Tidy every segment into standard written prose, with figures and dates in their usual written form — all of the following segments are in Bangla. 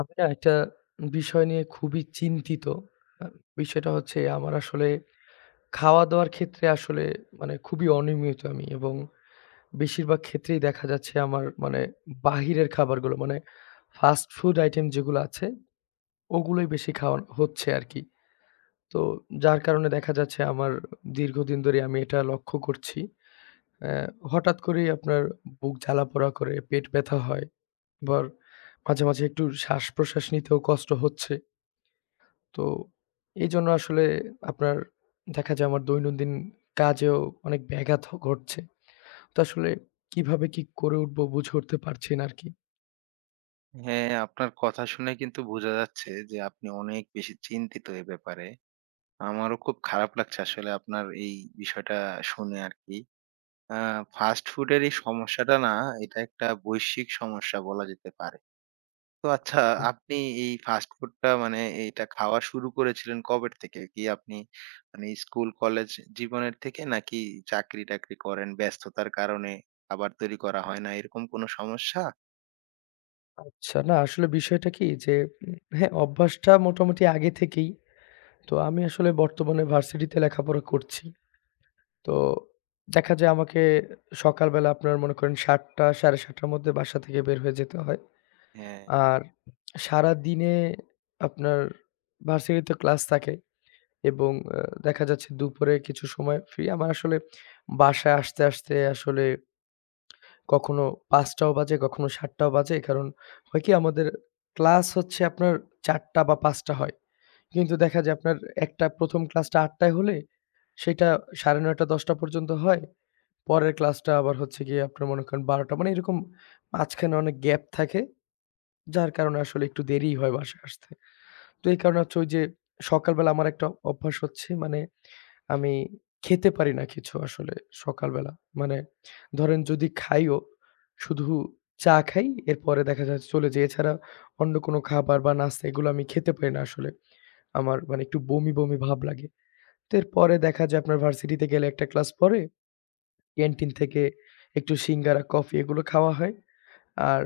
আমি না একটা বিষয় নিয়ে খুবই চিন্তিত। আ বিষয়টা হচ্ছে আমার আসলে খাওয়া-দাওয়ার ক্ষেত্রে আসলে মানে খুবই অনিয়মিত আমি এবং বেশিরভাগ ক্ষেত্রেই দেখা যাচ্ছে আমার মানে বাহিরের খাবারগুলো মানে ফাস্ট ফুড আইটেম যেগুলো আছে ওগুলোই বেশি খাওয়া হচ্ছে আরকি। তো যার কারণে দেখা যাচ্ছে আমার দীর্ঘদিন ধরে আমি এটা লক্ষ্য করছি। অ্যা হঠাৎ করেই আপনার বুক জ্বালা-পোড়া করে, পেট ব্যথা হয়। আবার মাঝে, মাঝে একটু শ্বাস-প্রশ্বাস নিতেও কষ্ট হচ্ছে। তো এইজন্য আসলে আপনার দেখা যায় আমার দৈনন্দিন কাজেও অনেক ব্যাঘাত ঘটছে। তো আসলে কিভাবে কি করে উঠবো বুঝে উঠতে পারছি না আরকি। হ্যাঁ, আপনার কথা শুনে কিন্তু বোঝা যাচ্ছে যে আপনি অনেক বেশি চিন্তিত এ ব্যাপারে। আমারও খুব খারাপ লাগছে আসলে আপনার এই বিষয়টা শুনে আরকি। আ ফাস্ট ফুডের এই সমস্যাটা না, এটা একটা বৈশ্বিক সমস্যা বলা যেতে পারে। তো আচ্ছা, হ্যাঁ। আপনি এই ফাস্ট ফুডটা মানে এইটা খাওয়া শুরু করেছিলেন কবের থেকে? কি আপনি মানে স্কুল, কলেজ জীবনের থেকে নাকি চাকরি-টাকরি করেন, ব্যস্ততার কারণে খাবার তৈরি করা হয় না এরকম কোনো সমস্যা? আচ্ছা না আসলে বিষয়টা কি যে হ্যাঁ, অভ্যাসটা মোটামুটি আগে থেকেই। তো আমি আসলে বর্তমানে ভার্সিটিতে লেখাপড়া করছি। তো দেখা যায় আমাকে সকালবেলা আপনার মনে করেন ৭ঃ০০ ৭ঃ৩০ র মধ্যে বাসা থেকে বের হয়ে যেতে হয়। হ্যাঁ। আর সারাদিনে আপনার ভার্সিটিতে ক্লাস থাকে। এবং দেখা যাচ্ছে দুপুরে কিছু সময় ফ্রি। আমার আসলে বাসায় আসতে, আসতে আসলে কখনো ৫টাও বাজে, কখনো ৭টাও বাজে। কারণ হয় কি আমাদের ক্লাস হচ্ছে আপনার ৪টা বা ৫টা হয়। কিন্তু দেখা যায় আপনার একটা ১ম ক্লাসটা ৮টায় হলে সেটা ৯:৩০ ১০টা পর্যন্ত হয়। পরের ক্লাসটা আবার হচ্ছে গিয়ে আপনার মনে করেন ১২টা মানে এরকম মাঝখানে অনেক গ্যাপ থাকে। যার কারণে আসলে একটু দেরিই হয় বাসায় আসতে। তো এই কারণে হচ্ছে ওই যে সকালবেলা আমার একটা অভ্যাস হচ্ছে মানে আমি খেতে পারি না কিছু আসলে সকালবেলা। মানে ধরেন যদি খাইও, শুধু চা খাই। এরপরে দেখা যায় চলে যাই। এছাড়া অন্য কোনো খাবার বা নাস্তা এগুলো আমি খেতে পারি না আসলে। আমার মানে একটু বমি, বমি ভাব লাগে। তো এরপরে দেখা যায় আপনার ভার্সিটিতে গেলে একটা ক্লাস পরে ক্যান্টিন থেকে একটু সিঙ্গারা, কফি এগুলো খাওয়া হয়। আর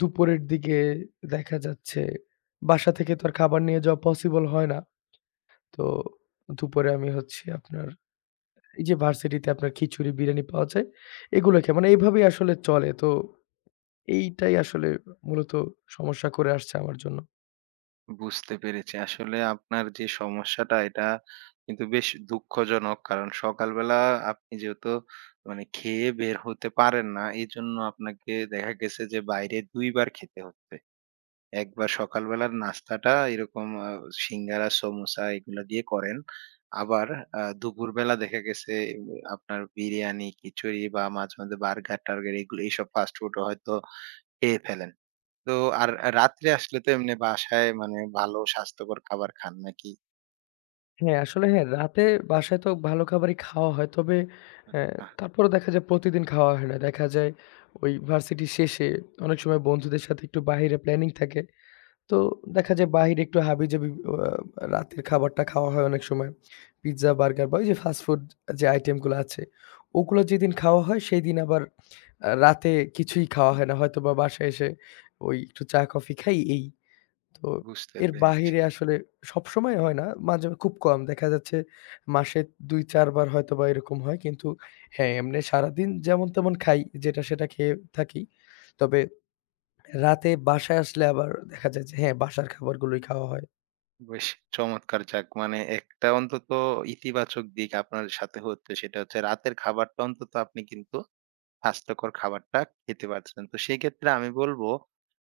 দুপুরের দিকে দেখা যাচ্ছে বাসা থেকে তো আর খাবার নিয়ে যাওয়া পসিবল হয় না। তো দুপুরে আমি হচ্ছে আপনার এই যে ভার্সিটিতে আপনার খিচুড়ি, বিরিয়ানি পাওয়া যায়, এগুলো খেয়ে মানে এভাবেই আসলে চলে। তো এইটাই আসলে মূলত সমস্যা করে আসছে আমার জন্য। বুঝতে পেরেছি। আসলে আপনার যে সমস্যাটা এটা কিন্তু বেশ দুঃখজনক। কারণ সকালবেলা আপনি যেহেতু মানে খেয়ে বের হতে পারেন না, এজন্য আপনাকে দেখা গেছে যে বাইরে ২ বার খেতে হচ্ছে। একবার সকালবেলার নাস্তাটা এরকম সিঙ্গারা, সমোসা এগুলা দিয়ে করেন। আবার দুপুরবেলা দেখা গেছে উম, আপনার বিরিয়ানি, খিচুড়ি বা মাঝে মধ্যে বার্গার-টার্গার এগুলো এইসব ফাস্ট ফুডও হয়তো খেয়ে ফেলেন। তো আর রাত্রে আসলে তো এমনি বাসায় মানে ভালো স্বাস্থ্যকর খাবার খান নাকি? হ্যাঁ, আসলে হ্যাঁ, রাতে বাসায় তো ভালো খাবারই খাওয়া হয়। তবে অ্যা বাহ! তারপরও দেখা যায় প্রতিদিন খাওয়া হয় না। দেখা যায় ওই ভার্সিটি শেষে অনেক সময় বন্ধুদের সাথে একটু বাহিরে প্ল্যানিং থাকে। তো দেখা যায় বাহিরে একটু হাবিজাবি রাতের খাবারটা খাওয়া হয় অনেক সময়। পিজ্জা, বার্গার বা ওই যে ফাস্ট ফুড যে আইটেমগুলো আছে, ওগুলো যেদিন খাওয়া হয় সেদিন আবার রাতে কিছুই খাওয়া হয় না। হয়তোবা বাসায় এসে ওই একটু চা কফি খাই এই। তো বুঝতে এর পেরেছি। বাহিরে আসলে সবসময় হয় না। মাঝে খুব কম দেখা যাচ্ছে মাসে ২-৪ বার হয়তোবা এরকম হয়। কিন্তু হ্যাঁ, এমনি সারাদিন যেমন তেমন খাই যেটা সেটা খেয়ে থাকি। তবে রাতে বাসায় আসলে আবার দেখা যায় যে হ্যাঁ, বাসার খাবারগুলোই খাওয়া হয়। বেশ চমৎকার। যাক, মানে একটা অন্তত ইতিবাচক দিক আপনার সাথে হচ্ছে, সেটা হচ্ছে রাতের খাবারটা অন্তত আপনি কিন্তু স্বাস্থ্যকর খাবারটা খেতে পারছেন। তো সেক্ষেত্রে আমি বলবো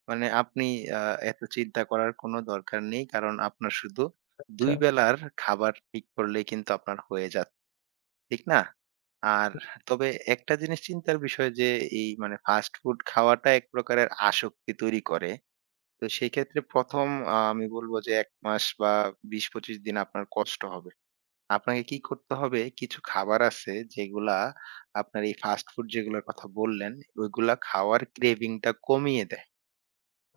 মানে আপনি আ এত চিন্তা করার কোনো দরকার নেই। কারণ আপনার শুধু ২ আচ্ছা, বেলার খাবার ঠিক করলেই কিন্তু আপনার হয়ে যাচ্ছে। ঠিক না? আর তবে একটা জিনিস চিন্তার বিষয় যে এই মানে ফাস্ট ফুড খাওয়াটা এক প্রকারের আসক্তি তৈরি করে। তো সেক্ষেত্রে ১ম আমি বলব যে ১ মাস বা ২০-২৫ দিন আপনার কষ্ট হবে। আপনাকে কি করতে হবে? কিছু খাবার আছে যেগুলা আপনার এই ফাস্ট ফুড যেগুলার কথা বললেন, ওইগুলা খাওয়ার craving টা কমিয়ে দেয়।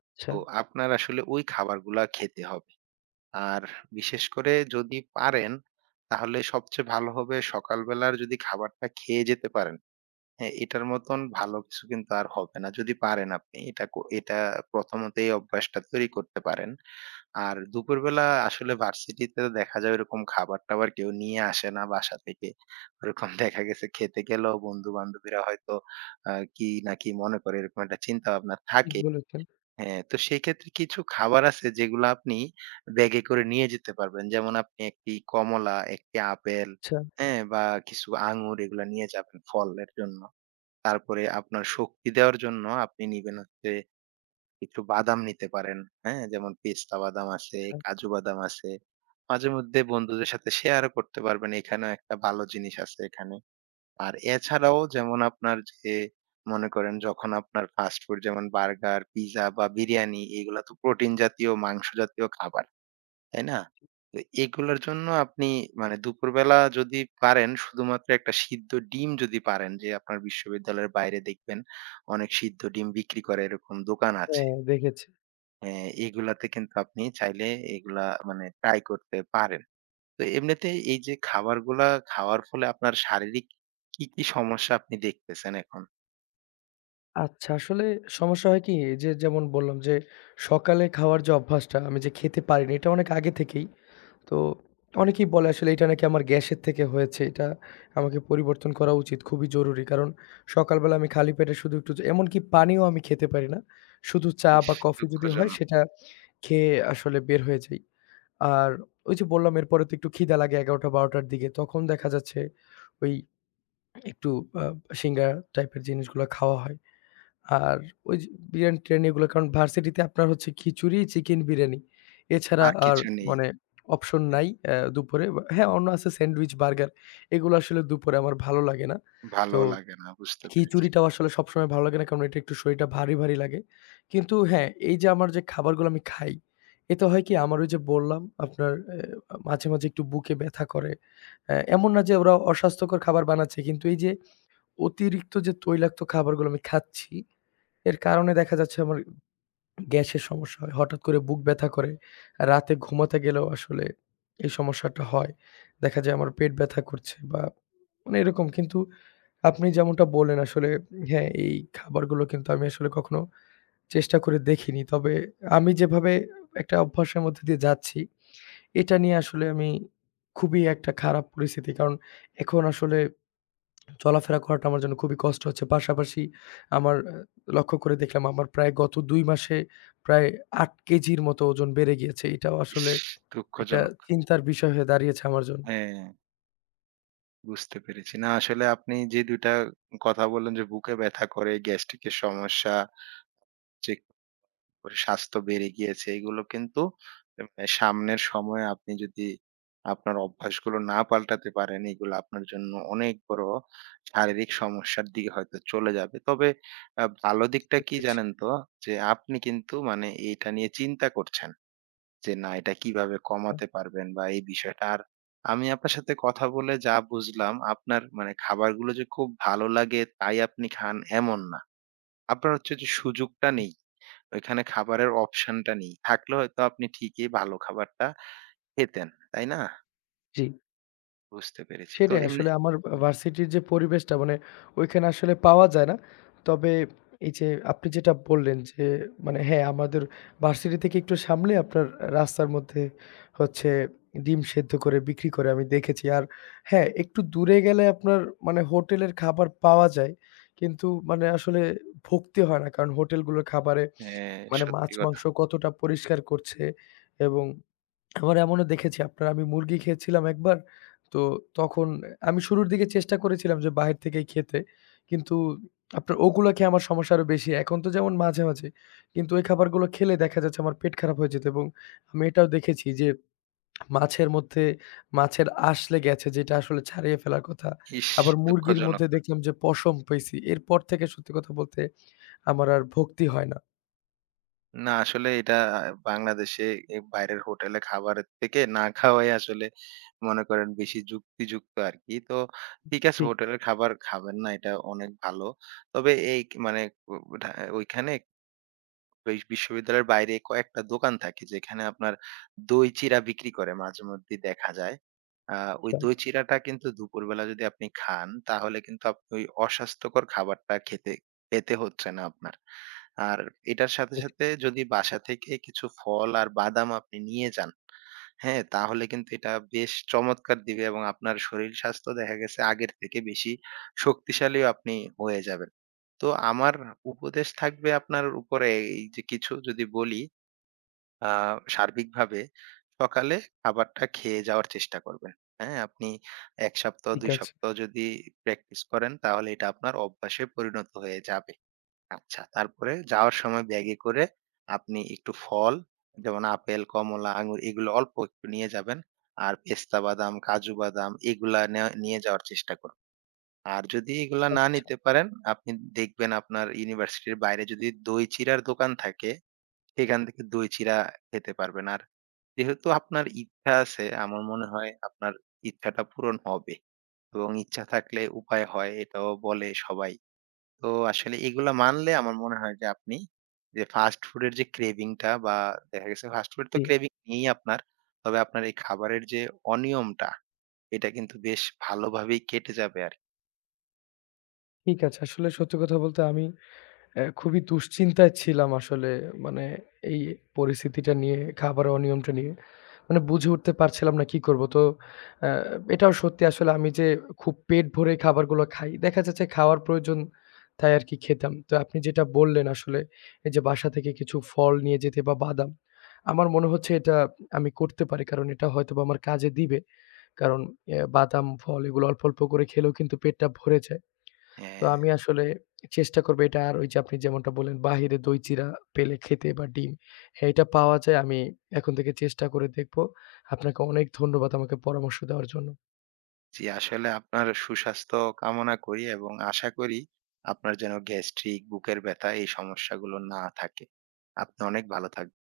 আচ্ছা। তো আপনার আসলে ওই খাবারগুলা খেতে হবে। আর বিশেষ করে যদি পারেন তাহলে সবচেয়ে ভালো হবে সকালবেলার যদি খাবারটা খেয়ে যেতে পারেন। হ্যাঁ, এটার মতন ভালো কিছু কিন্তু আর হবে না। যদি পারেন আপনি এটা প্রথমত এই অভ্যাসটা তৈরি করতে পারেন। আর দুপুরবেলা আসলে ভার্সিটিতে দেখা যায় ওরকম খাবার-টাবার কেউ নিয়ে আসে না বাসা থেকে। ওরকম দেখা গেছে খেতে গেলেও বন্ধু-বান্ধবীরা হয়তো কি না কি মনে করে এরকম একটা চিন্তাভাবনা ঠিক থাকে। বলেছেন। হ্যাঁ, তো সেক্ষেত্রে কিছু খাবার আছে যেগুলো আপনি ব্যাগে করে নিয়ে যেতে পারবেন। যেমন আপনি একটি কমলা, একটি আপেল, আচ্ছা, হ্যাঁ? বা কিছু আঙুর, এগুলা নিয়ে যাবেন ফলের জন্য। তারপরে আপনার শক্তি দেওয়ার জন্য আপনি নিবেন হচ্ছে একটু বাদাম নিতে পারেন। হ্যাঁ? যেমন পেস্তা বাদাম আছে, আচ্ছা। কাজু বাদাম আছে। মাঝে মধ্যে বন্ধুদের সাথে শেয়ারও করতে পারবেন। এখানেও একটা ভালো জিনিস আছে এখানে। আর এছাড়াও যেমন আপনার যে মনে করেন যখন আপনার ফাস্ট ফুড যেমন বার্গার, পিজ্জা বা বিরিয়ানি এগুলা তো প্রোটিন জাতীয়, মাংস জাতীয় খাবার। তাই না? তো এগুলোর জন্য আপনি মানে দুপুরবেলা যদি পারেন শুধুমাত্র একটা সিদ্ধ ডিম, যদি পারেন। যে আপনার বিশ্ববিদ্যালয়ের বাইরে দেখবেন অনেক সিদ্ধ ডিম বিক্রি করে, এরকম দোকান আছে। হ্যাঁ, দেখেছি। হ্যাঁ, এগুলাতে কিন্তু আপনি চাইলে এগুলা মানে ট্রাই করতে পারেন। তো এমনিতে এই যে খাবারগুলা খাওয়ার ফলে আপনার শারীরিক কি, কি সমস্যা আপনি দেখতেছেন এখন? আচ্ছা, আসলে সমস্যা হয় কি? এই যে যেমন বললাম যে সকালে খাওয়ার যে অভ্যাসটা আমি যে খেতে পারিনি এটা অনেক আগে থেকেই। তো অনেকেই বলে আসলে এটা নাকি আমার গ্যাসের থেকে হয়েছে। এটা আমাকে পরিবর্তন করা উচিত। খুবই জরুরি। কারণ সকালবেলা আমি খালি পেটে শুধু একটু এমনকি পানিও আমি খেতে পারি না। শুধু চা ইস! বা কফি যদি হয় দুঃখজনক। সেটা খেয়ে আসলে বের হয়ে যাই। আর ওই যে বললাম এরপরে তো একটু খিদা লাগে ১১ঃ০০-১২ঃ০০ র দিকে। তখন দেখা যাচ্ছে ওই একটু আ সিঙ্গারা টাইপের জিনিসগুলো খাওয়া হয়। আর ওই যে বিরিয়ানি-টিরিয়ানি এগুলো কারণ ভার্সিটিতে আপনার হচ্ছে খিচুড়ি, চিকেন বিরিয়ানি। এছাড়া আর আর কিছু নেই। মানে অপশন হ্যাঁ, নাই দুপুরে। হ্যাঁ, অন্য আছে স্যান্ডউইচ, বার্গার। এগুলো আসলে দুপুরে আমার ভালো লাগে না। তো ভালো লাগে না বুঝতে পেরেছি। খিচুড়িটাও আসলে সবসময় ভালো লাগে না। কারণ এটা একটু শরীরটা ভারী, ভারী লাগে। কিন্তু হ্যাঁ, এই যে আমার যে খাবারগুলো আমি খাই, এতে হয় কি আমার ওই যে বললাম আপনার এ মাঝে, মাঝে একটু বুকে ব্যথা করে। এমন না যে ওরা অস্বাস্থ্যকর খাবার বানাচ্ছে। কিন্তু এই যে অতিরিক্ত যে তৈলাক্ত খাবারগুলো আমি খাচ্ছি, এর কারণে দেখা যাচ্ছে আমার গ্যাসের সমস্যা হয়। হঠাৎ করে বুক ব্যথা করে। রাতে ঘুমাতে গেলেও আসলে এই সমস্যাটা হয়। দেখা যায় আমার পেট ব্যথা করছে বা মানে এরকম। কিন্তু আপনি যেমনটা বললেন আসলে হ্যাঁ, এই খাবারগুলো কিন্তু আমি আসলে কখনো চেষ্টা করে দেখিনি। তবে আমি যেভাবে একটা অভ্যাসের মধ্যে দিয়ে যাচ্ছি, এটা নিয়ে আসলে আমি খুবই একটা খারাপ পরিস্থিতি। কারণ এখন আসলে চলাফেরা করাটা আমার জন্য খুবই কষ্ট হচ্ছে। পাশাপাশি আমার লক্ষ্য করে দেখলাম আমার প্রায় গত ২ মাসে প্রায় ৮ কেজির মতো ওজন বেড়ে গিয়েছে। এটাও ইস! আসলে একটা দুঃখজনক। চিন্তার বিষয় হয়ে দাঁড়িয়েছে আমার জন্য। হ্যাঁ। বুঝতে পেরেছি। না আসলে আপনি যে ২ টা কথা বললেন যে বুকে ব্যথা করে, গ্যাস্ট্রিকের সমস্যা, যে করে স্বাস্থ্য বেড়ে গিয়েছে, এগুলো কিন্তু মানে সামনের সময়ে আপনি যদি আপনার অভ্যাসগুলো না পাল্টাতে পারেন, এগুলো আপনার জন্য অনেক বড় শারীরিক সমস্যার দিকে হয়তো চলে যাবে। তবে ভালো বুঝতে দিকটা কি পেরেছি। জানেন তো? যে আপনি কিন্তু মানে এটা নিয়ে চিন্তা করছেন। যে না, এটা কিভাবে কমাতে পারবেন বা এই বিষয়টা। আর আমি আপনার সাথে কথা বলে যা বুঝলাম, আপনার মানে খাবারগুলো যে খুব ভালো লাগে তাই আপনি খান এমন না। আপনার হচ্ছে যে সুযোগটা নেই। ওইখানে খাবারের অপশনটা নেই। থাকলে হয়তো আপনি ঠিকই ভালো খাবারটা খেতেন। তাই না? জি। বুঝতে পেরেছি। তো সেটাই এমনি আসলে আমার ভার্সিটির যে পরিবেশটা মানে ওইখানে আসলে পাওয়া যায় না। তবে এই যে আপনি যেটা বললেন যে মানে হ্যাঁ, আমাদের ভার্সিটি থেকে একটু সামনে আপনার রাস্তার মধ্যে হচ্ছে ডিম সেদ্ধ করে বিক্রি করে আমি দেখেছি। আর হ্যাঁ, একটু দূরে গেলে আপনার মানে হোটেলের খাবার পাওয়া যায়। কিন্তু মানে আসলে ভুগতে হয় না। কারণ হোটেলগুলোর খাবারে হ্যাঁ, মানে সত্যি মাছ, কথা। মাংস কতটা পরিষ্কার করছে এবং আবার এমনও দেখেছি আপনার আমি মুরগি খেয়েছিলাম একবার। তো তখন আমি শুরুর দিকে চেষ্টা করেছিলাম যে বাহির থেকেই খেতে। কিন্তু আপনার ওগুলা খেয়ে আমার সমস্যা আরো বেশি। এখন তো যেমন মাঝে, মাঝে। কিন্তু ওই খাবারগুলো খেলে দেখা যাচ্ছে আমার পেট খারাপ হয়ে যেত এবং আমি এটাও দেখেছি যে মাছের মধ্যে মাছের আঁশ লেগে আছে যেটা আসলে ছাড়িয়ে ফেলার কথা। ইস! আবার মুরগির দুঃখজনক। মধ্যে দেখলাম যে পশম পেয়েছি। এরপর থেকে সত্যি কথা বলতে আমার আর ভক্তি হয় না। না আসলে এটা বাংলাদেশে এ বাইরের হোটেলে খাবারের থেকে না খাওয়াই আসলে মনে করেন বেশি যুক্তিযুক্ত আর কি। তো ঠিক আছে, ঠিক, হোটেলের খাবার খাবেন না, এটা অনেক ভালো। তবে এই কি মানে ও ঢা ওইখানে বিশ্ববিদ্যালয়ের বাইরে কয়েকটা দোকান থাকে যেখানে আপনার দই চিড়া বিক্রি করে মাঝেমধ্যেই দেখা যায়। আ ওই দই চিড়াটা কিন্তু দুপুরবেলা যদি আপনি খান তাহলে কিন্তু আপনি ওই অস্বাস্থ্যকর খাবারটা খেতে পেতে হচ্ছে না আপনার। আর এটার সাথে, আছে, সাথে যদি বাসা থেকে কিছু ফল আর বাদাম আপনি নিয়ে যান, হ্যাঁ? তাহলে কিন্তু এটা বেশ চমৎকার দিবে এবং আপনার শরীর স্বাস্থ্য দেখা গেছে আগের থেকে বেশি শক্তিশালীও আপনি হয়ে যাবেন। তো আমার উপদেশ থাকবে আপনার উপরে এই যে কিছু যদি বলি, সার্বিকভাবে সকালে খাবারটা খেয়ে যাওয়ার চেষ্টা করবেন। হ্যাঁ, আপনি ১ সপ্তাহ ঠিক ২ আছে। সপ্তাহ যদি প্র্যাকটিস করেন তাহলে এটা আপনার অভ্যাসে পরিণত হয়ে যাবে। আচ্ছা, তারপরে যাওয়ার সময় ব্যাগে করে আপনি একটু ফল যেমন আপেল, কমলা, আঙুর এগুলো অল্প একটু নিয়ে যাবেন। আর পেস্তা বাদাম, কাজু বাদাম এগুলা নিয়ে যাওয়ার চেষ্টা করুন। আর যদি এগুলা না আচ্ছা, নিতে পারেন, আপনি দেখবেন আপনার ইউনিভার্সিটির বাইরে যদি দই চিড়ার দোকান থাকে, সেখান থেকে দই চিড়া খেতে পারবেন। আর যেহেতু আপনার ইচ্ছা আছে, আমার মনে হয় আপনার ইচ্ছাটা পূরণ হবে এবং ইচ্ছা থাকলে উপায় হয় এটাও বলে সবাই। তো আসলে এগুলা মানলে আমার মনে হয় যে আপনি যে ফাস্ট ফুডের যে ক্রেভিং টা বা দেখা গেছে ফাস্ট ফুড তো ঠিক, ক্রেভিং নেই আপনার। তবে আপনার এই খাবারের যে অনিয়মটা, এটা কিন্তু বেশ ভালোভাবেই কেটে যাবে আরকি। ঠিক আছে। আসলে সত্যি কথা বলতে আমি খুবই দুশ্চিন্তায় ছিলাম আসলে মানে এই পরিস্থিতিটা নিয়ে, খাবারের অনিয়মটা নিয়ে। মানে বুঝে উঠতে পারছিলাম না কি করব। তো অ্যা এটাও সত্যি আসলে আমি যে খুব পেট ভরে খাবারগুলো খাই, দেখা যাচ্ছে খাওয়ার প্রয়োজন তাই আরকি খেতাম। তো আপনি যেটা বললেন আসলে এই যে বাসা থেকে কিছু ফল নিয়ে যেতে বা বাদাম, আমার মনে হচ্ছে এটা আমি করতে পারি। কারণ এটা হয়তোবা আমার কাজে দিবে। কারণ বাদাম, ফল এগুলো অল্প, অল্প করে খেলেও কিন্তু পেটটা ভরে যায়। তো হ্যাঁ। আমি আসলে চেষ্টা করব এটা আর ওই যে আপনি যেমনটা বললেন বাহিরে দই চিরা পেলে খেতে বা ডিম। হ্যাঁ, এটা পাওয়া যায়। আমি এখন থেকে চেষ্টা করে দেখব। আপনাকে অনেক ধন্যবাদ আমাকে পরামর্শ দেওয়ার জন্য। জি, আসলে আপনার সুস্বাস্থ্য কামনা করি এবং আশা করি আপনার যেন গ্যাস্ট্রিক, বুকের ব্যথা এই সমস্যাগুলো না থাকে। আপনি অনেক ভালো থাকবেন।